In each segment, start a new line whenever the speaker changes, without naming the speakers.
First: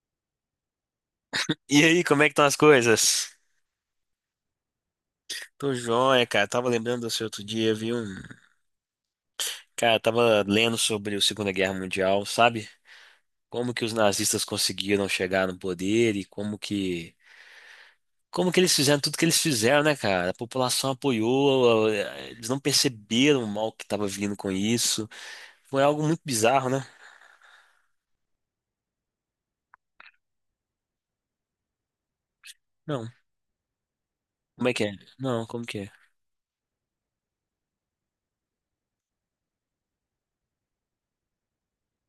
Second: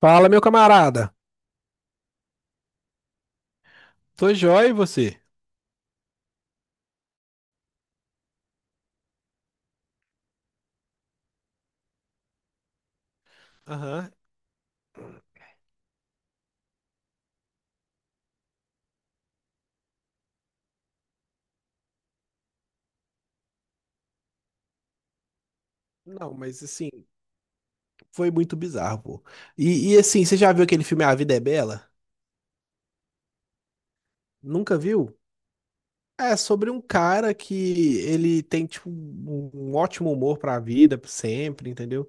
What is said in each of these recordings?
Fala, meu camarada.
E aí, como é que estão as coisas?
Tô jóia e você?
Tô joia, cara. Tava lembrando do seu outro dia, viu? Cara, tava lendo sobre a Segunda Guerra Mundial, sabe? Como que os
Aham.
nazistas conseguiram chegar no poder e como que eles fizeram tudo que eles fizeram, né, cara? A população apoiou, eles não perceberam o mal que tava vindo com isso. Foi algo muito
Não, mas
bizarro, né?
assim, foi muito bizarro, pô. E, assim, você já viu aquele filme A Vida é Bela?
Não. Como é
Nunca
que é?
viu?
Não, como que é?
É sobre um cara que ele tem, tipo, um ótimo humor pra vida, sempre, entendeu?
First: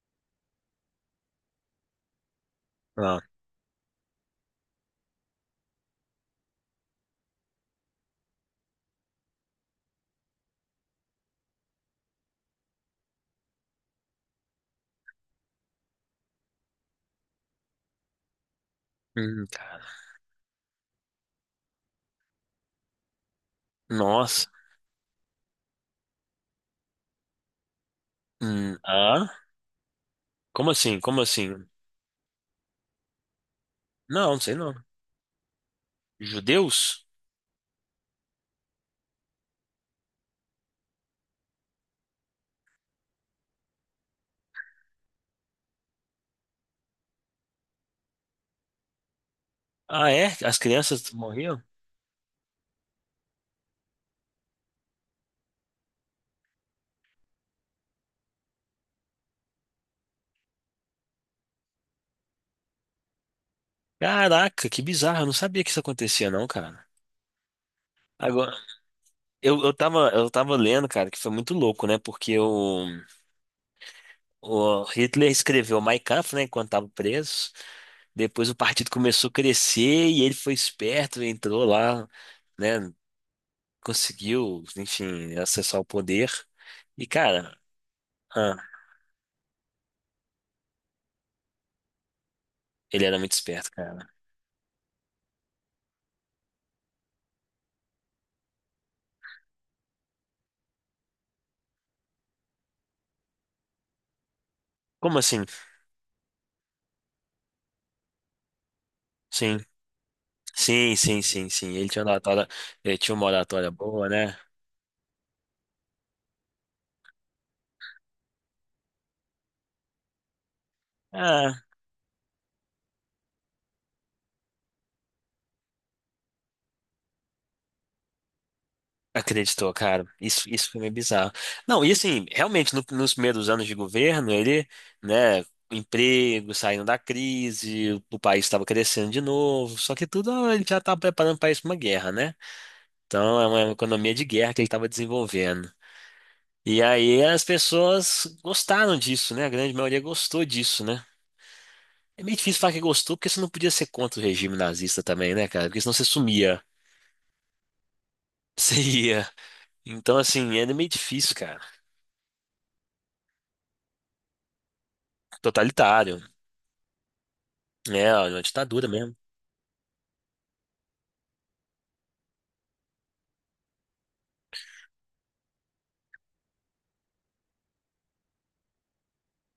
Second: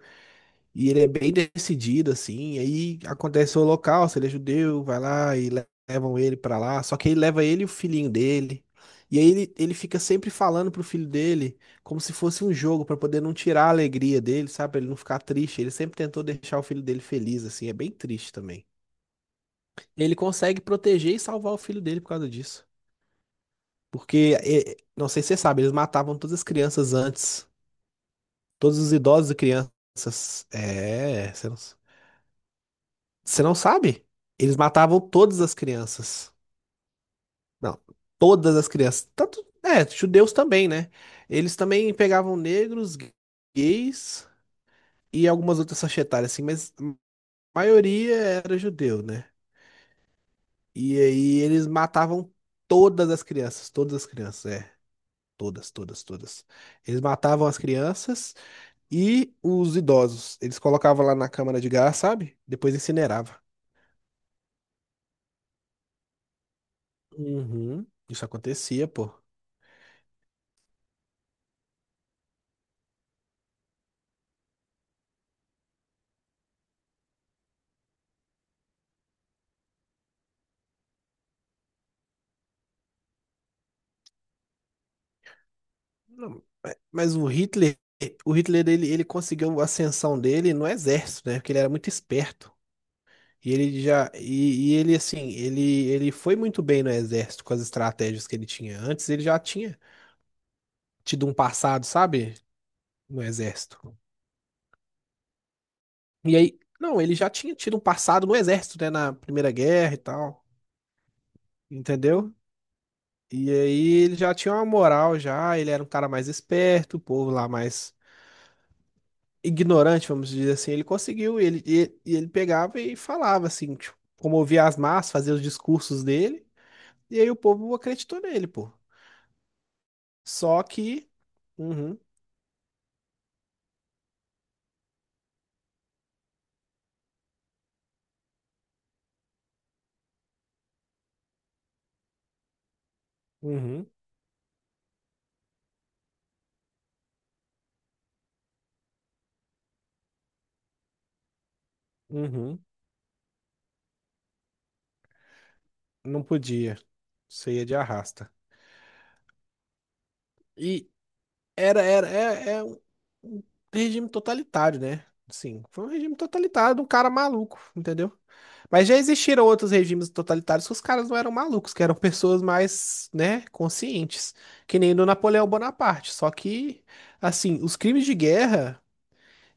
E ele é bem decidido, assim. Aí
Ah.
acontece o holocausto, ele é judeu, vai lá e levam ele pra lá. Só que aí leva ele e o filhinho dele. E aí ele fica sempre falando pro filho dele como se fosse um jogo, pra poder não tirar a alegria dele, sabe? Pra ele não ficar triste. Ele sempre tentou deixar o filho dele feliz, assim. É bem triste também.
Cara.
Ele consegue proteger e salvar o filho dele por causa disso. Porque,
Nossa.
não sei se você sabe, eles matavam todas as crianças antes. Todos os
Ah?
idosos e crianças.
Como assim? Como
É, você não.
assim?
Você não sabe?
Não, não sei
Eles
não.
matavam todas as crianças.
Judeus?
Não, todas as crianças. Tanto, é, judeus também, né? Eles também pegavam negros, gays e algumas outras faixa etária, assim, mas a maioria era judeu, né?
Ah, é? As
E
crianças
aí
morriam?
eles matavam todas as crianças, é. Todas, todas, todas. Eles matavam as crianças e os idosos. Eles colocavam lá na câmara de gás, sabe? Depois incinerava.
Caraca, que bizarro. Eu não sabia que isso acontecia, não, cara.
Uhum. Isso
Agora,
acontecia, pô.
eu tava lendo, cara, que foi muito louco, né? Porque o Hitler escreveu Mein Kampf, né, enquanto tava preso. Depois o partido começou a crescer e ele foi esperto, entrou lá, né? Conseguiu, enfim, acessar o poder.
Não,
E,
mas
cara,
O
ah,
Hitler ele, ele conseguiu a ascensão dele no exército, né? Porque ele era muito esperto.
ele era muito
E
esperto,
ele
cara.
já e, e ele assim, ele foi muito bem no exército com as estratégias que ele tinha. Antes ele já tinha tido um passado, sabe? No exército.
Como assim?
E aí, não, ele já tinha tido um passado no exército, né, na Primeira
Sim,
Guerra e tal,
sim, sim, sim, sim. Ele tinha uma
entendeu?
oratória, ele tinha uma
E
oratória
aí
boa,
ele já
né?
tinha uma moral já, ele era um cara mais esperto, o povo lá mais ignorante, vamos dizer assim, ele conseguiu,
Ah,
ele pegava e falava assim, tipo, comovia as massas, fazia os discursos dele, e aí o povo acreditou nele, pô.
acreditou, cara. Isso,
Só
isso foi meio
que,
bizarro. Não, e
uhum,
assim, realmente, nos primeiros anos de governo, ele, né, emprego, saindo da crise, o país estava crescendo de novo, só que tudo ele já estava preparando o país para uma guerra, né? Então, é uma
uhum,
economia de guerra que ele estava desenvolvendo. E aí as pessoas gostaram disso, né? A grande maioria gostou disso, né? É meio difícil
uhum,
falar que gostou, porque você não podia ser contra o regime nazista também, né, cara? Porque senão você
não
sumia.
podia. Isso ia de arrasta.
Você ia. Então, assim, era meio
E
difícil, cara.
era, é um regime totalitário, né? Sim, foi um regime
Totalitário.
totalitário de um cara maluco, entendeu?
É, ó, uma ditadura
Mas já
mesmo.
existiram outros regimes totalitários que os caras não eram malucos, que eram pessoas mais, né, conscientes, que nem do Napoleão Bonaparte. Só que, assim, os crimes de guerra,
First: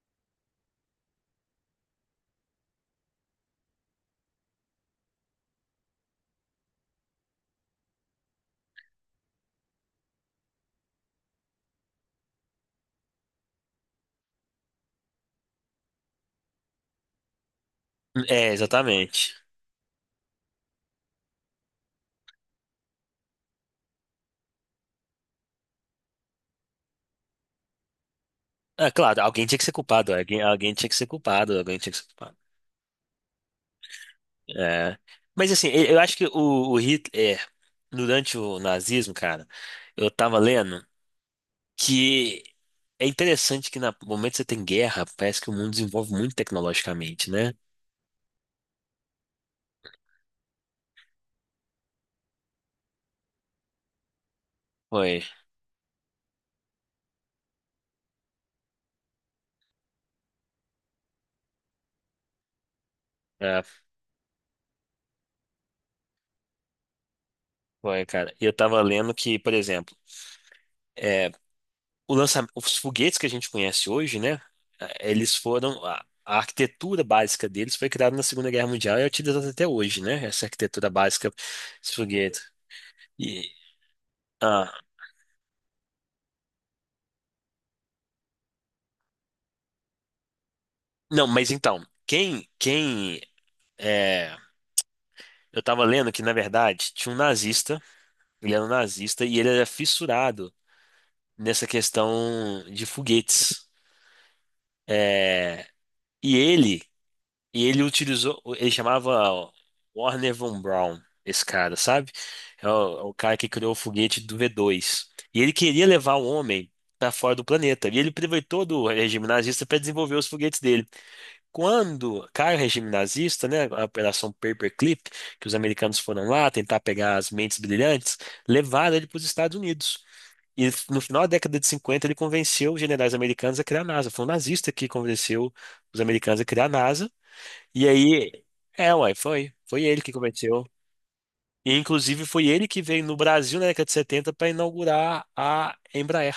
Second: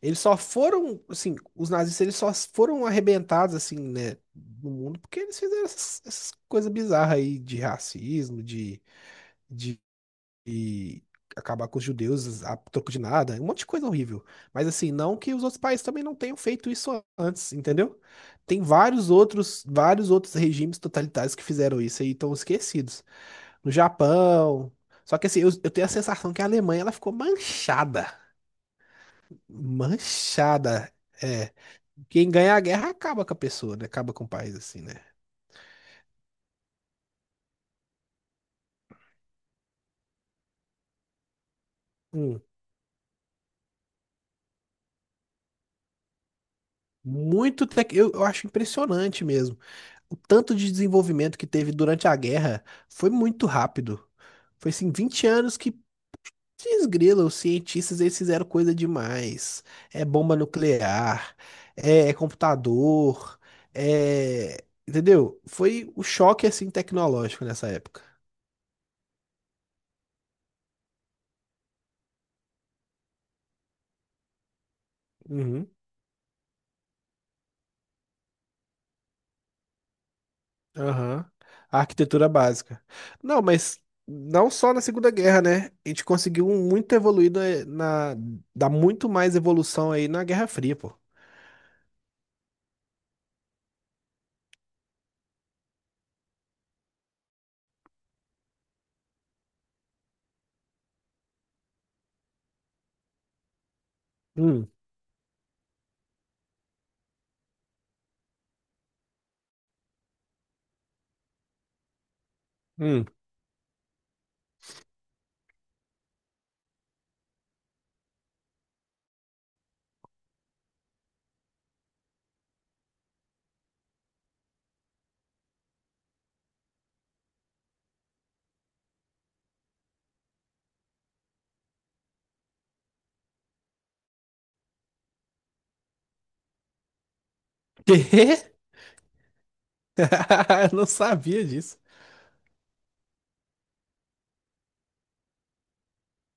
eles só foram, assim, os nazistas eles só foram arrebentados, assim, né, no mundo porque eles fizeram essas, coisas bizarras aí de racismo, de, e acabar com os judeus a troco de nada, um monte de coisa horrível. Mas assim, não que os outros países também não tenham feito isso antes, entendeu?
É,
Tem vários
exatamente.
outros, vários outros regimes totalitários que fizeram isso e estão esquecidos. No Japão. Só que assim, eu tenho a sensação que a Alemanha ela ficou manchada.
É, claro, alguém tinha que ser culpado, alguém tinha
Manchada.
que ser
É.
culpado, alguém tinha que ser
Quem
culpado.
ganha a guerra acaba com a pessoa, né? Acaba com o país, assim, né?
É. Mas assim, eu acho que o Hitler, durante o nazismo, cara, eu tava lendo
Hum.
que é interessante que no momento que você tem guerra, parece que o mundo desenvolve muito tecnologicamente, né?
Muito. Eu acho impressionante mesmo o tanto de desenvolvimento que teve durante a guerra foi muito rápido. Foi assim,
Foi,
20 anos que desgrila, os cientistas eles fizeram coisa demais. É bomba nuclear, é computador,
é,
Entendeu? Foi o choque assim tecnológico nessa época.
foi, cara. E eu tava lendo que, por exemplo, é, o lançamento, os foguetes que a gente conhece hoje, né? eh, Eles
Uhum,
foram a, a arquitetura básica deles foi criada na Segunda Guerra Mundial e é utilizada até hoje, né? Essa arquitetura
aham.
básica,
A
esse
arquitetura
foguete.
básica. Não,
E,
mas não
ah,
só na Segunda Guerra, né? A gente conseguiu um muito evoluído Dá muito mais evolução aí na Guerra Fria, pô.
não, mas então, é, eu estava lendo que na verdade tinha um nazista, ele era um nazista e ele era fissurado nessa questão de foguetes.
Hum,
é e ele E ele utilizou, ele chamava Warner von Braun, esse cara, sabe? É o, é
hum.
o cara que criou o foguete do V2. E ele queria levar o homem para fora do planeta. E ele aproveitou do regime nazista para desenvolver os foguetes dele. Quando cai o regime nazista, né, a Operação Paperclip, que os americanos foram lá tentar pegar as mentes brilhantes, levaram ele para os Estados Unidos. E no final da década de 50 ele convenceu os generais americanos a criar a NASA. Foi um nazista que convenceu os americanos a criar a NASA. E
Quê?
aí, uai, foi. Foi ele que cometeu.
Eu não sabia
E,
disso.
inclusive, foi ele que veio no Brasil na década de 70 para inaugurar a Embraer.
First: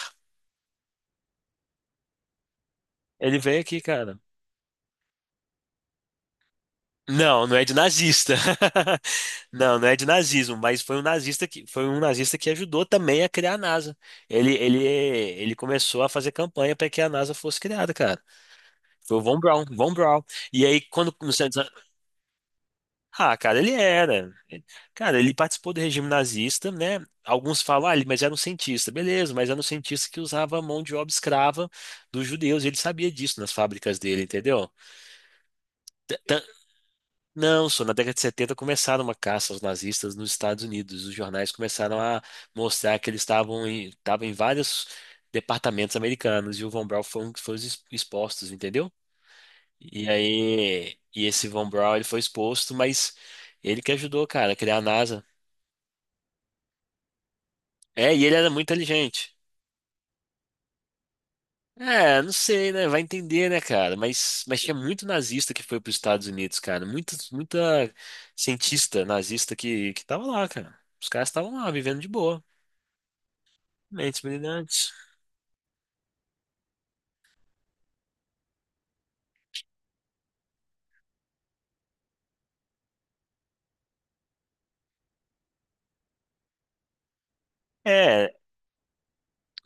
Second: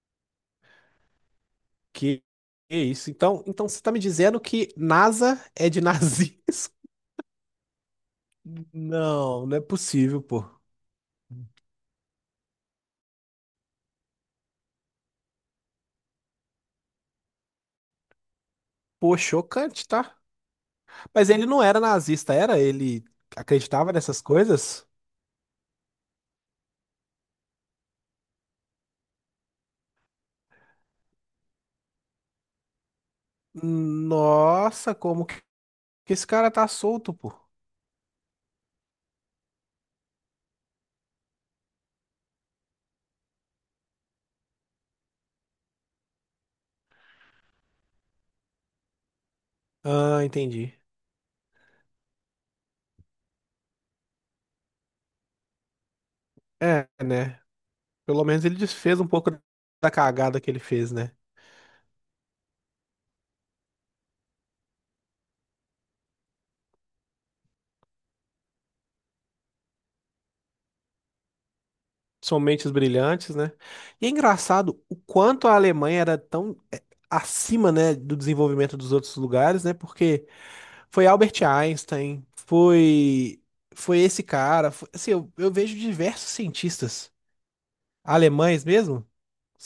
Que que isso?
Ele
Então,
veio
então
aqui,
você tá me
cara.
dizendo que NASA é de nazismo?
Não, não é de nazista.
Não, não é
Não, não é de
possível, pô.
nazismo, mas foi um nazista que foi um nazista que ajudou também a criar a NASA. Ele começou a fazer campanha para que a NASA fosse criada, cara. Foi
Pô,
o Von Braun,
chocante,
Von
tá?
Braun. E aí quando
Mas ele não era nazista, era? Ele
Ah, cara, ele
acreditava nessas
era.
coisas?
Cara, ele participou do regime nazista, né? Alguns falam, ah, mas era um cientista. Beleza, mas era um cientista que usava a mão de obra escrava dos judeus. Ele sabia disso nas fábricas dele, entendeu?
Nossa, como que
T-
esse
tan-
cara tá solto, pô?
Não, só na década de 70 começaram uma caça aos nazistas nos Estados Unidos. Os jornais começaram a mostrar que estavam em vários departamentos americanos e o Von Braun foi um que foi os expostos, entendeu? E
Ah, entendi.
aí, e esse Von Braun, ele foi exposto, mas ele que ajudou, cara, a criar a NASA.
É, né?
É, e
Pelo
ele
menos
era
ele
muito
desfez um pouco
inteligente.
da cagada que ele fez, né?
É, não sei, né? Vai entender, né, cara? Mas tinha muito nazista que foi para os Estados Unidos, cara. Muita, muita cientista nazista que tava lá, cara. Os caras estavam lá, vivendo de
São
boa.
mentes brilhantes, né? E é
Mentes
engraçado
brilhantes.
o quanto a Alemanha era tão acima, né, do desenvolvimento dos outros lugares, né? Porque foi Albert Einstein, foi esse cara, assim, eu vejo diversos cientistas
É,
alemães mesmo,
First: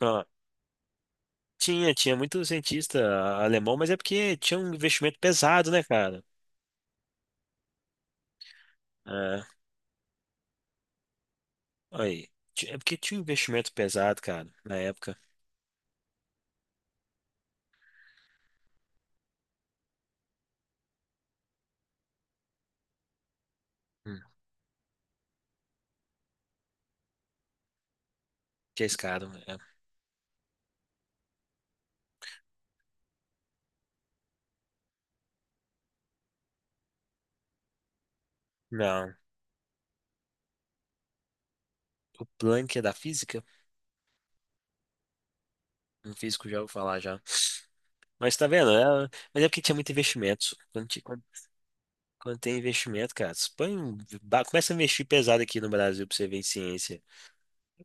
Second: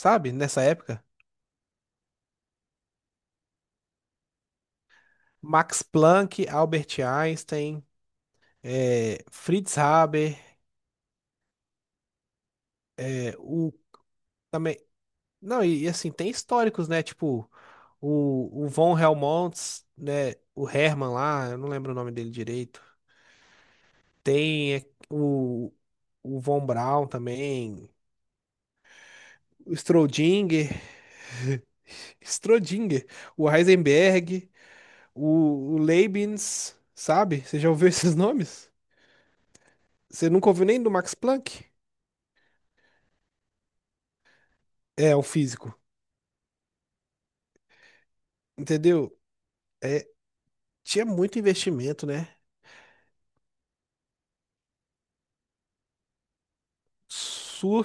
ó,
Nessa época,
tinha muito cientista alemão, mas é porque tinha um investimento pesado, né,
Max
cara?
Planck, Albert Einstein,
É,
Fritz Haber,
olha aí. É porque tinha um
eh,
investimento
o
pesado, cara, na época.
Não, e assim, tem históricos, né? Tipo, o Von Helmont, né? O Herman lá, eu não lembro o nome dele direito.
Hum,
Tem é, o Von Braun também,
que é esse cara, é.
o Strodinger, Strodinger, o Heisenberg, o Leibniz, sabe? Você já ouviu esses nomes?
Não.
Você nunca ouviu nem do Max Planck?
O Planck é da física?
É, o físico,
Um físico já ouviu falar já. Mas tá vendo?
entendeu?
Mas é porque tinha muito
É,
investimento. Quando, ti-
tinha
quando-
muito investimento, né?
quando tem investimento, cara, você põe, começa a investir pesado aqui no Brasil pra você ver em ciência.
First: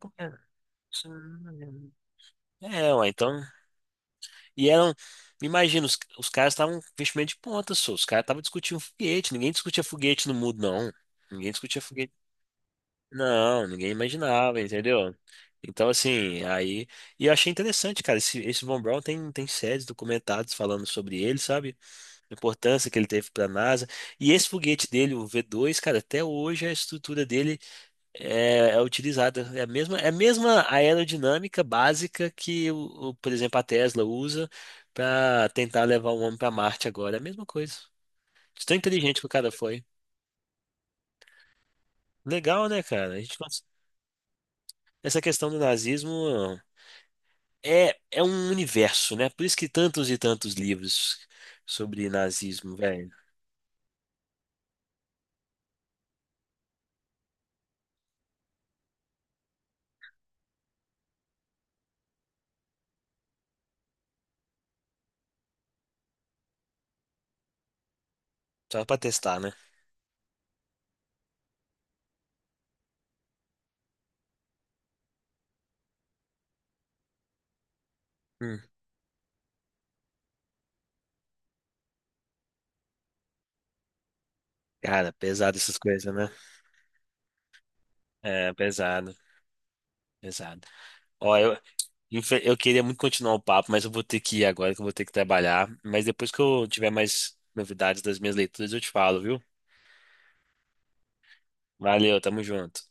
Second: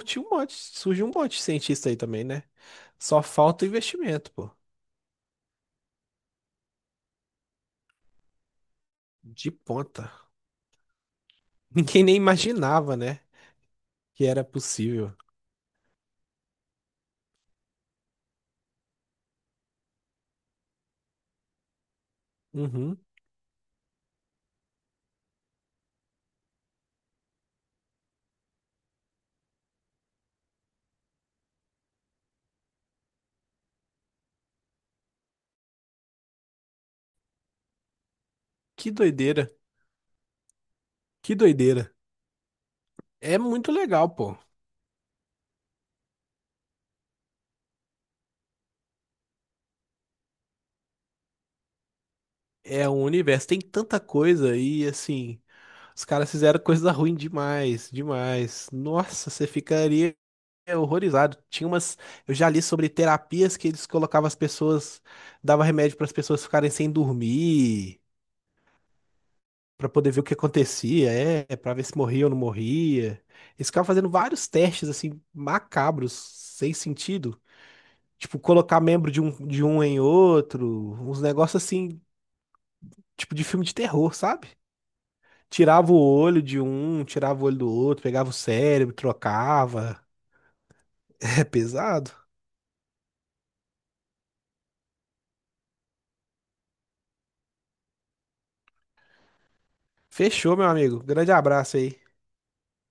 Como que É,
Surge
Isso
um monte de cientista
não-
aí também, né?
É, ué,
Só
então.
falta o investimento, pô.
E eram. Imagina, os caras estavam com investimento de ponta, só. Os caras estavam discutindo foguete. Ninguém
De
discutia
ponta.
foguete no mundo, não. Ninguém discutia
Ninguém
foguete.
nem imaginava, né?
Não, ninguém
Que era
imaginava,
possível.
entendeu? Então, assim, aí. E eu achei interessante, cara. Esse Von Braun tem séries documentadas falando sobre ele, sabe? A importância que
Uhum.
ele teve para a NASA. E esse foguete dele, o V2, cara, até hoje a estrutura dele é utilizada. É a mesma aerodinâmica básica que, por exemplo, a Tesla usa para tentar levar o homem para Marte agora. É a mesma coisa. De tão
Que
inteligente que o cara
doideira.
foi.
Que doideira.
Legal, né, cara?
É muito legal, pô.
Essa questão do nazismo é um universo, né? Por isso que tantos e tantos livros sobre nazismo,
É um
velho.
universo, tem tanta coisa e assim, os caras fizeram coisa ruim demais, demais. Nossa, você ficaria horrorizado. Tinha umas, eu já li sobre terapias que eles colocavam as pessoas, dava remédio para as pessoas ficarem sem dormir.
Só pra testar, né?
Pra poder ver o que acontecia, é, pra ver se morria ou não morria. Eles ficavam fazendo vários testes, assim, macabros, sem sentido. Tipo,
Hum.
colocar membro de um, em outro, uns negócios assim, tipo de filme de terror, sabe?
Cara, pesado essas
Tirava o
coisas, né?
olho de um, tirava o olho do outro, pegava o
É,
cérebro,
pesado,
trocava.
pesado. Ó,
É pesado.
eu queria muito continuar o papo, mas eu vou ter que ir agora, que eu vou ter que trabalhar. Mas depois que eu tiver mais novidades das minhas leituras, eu te falo, viu?
Fechou, meu amigo. Grande abraço aí.
Valeu, tamo junto.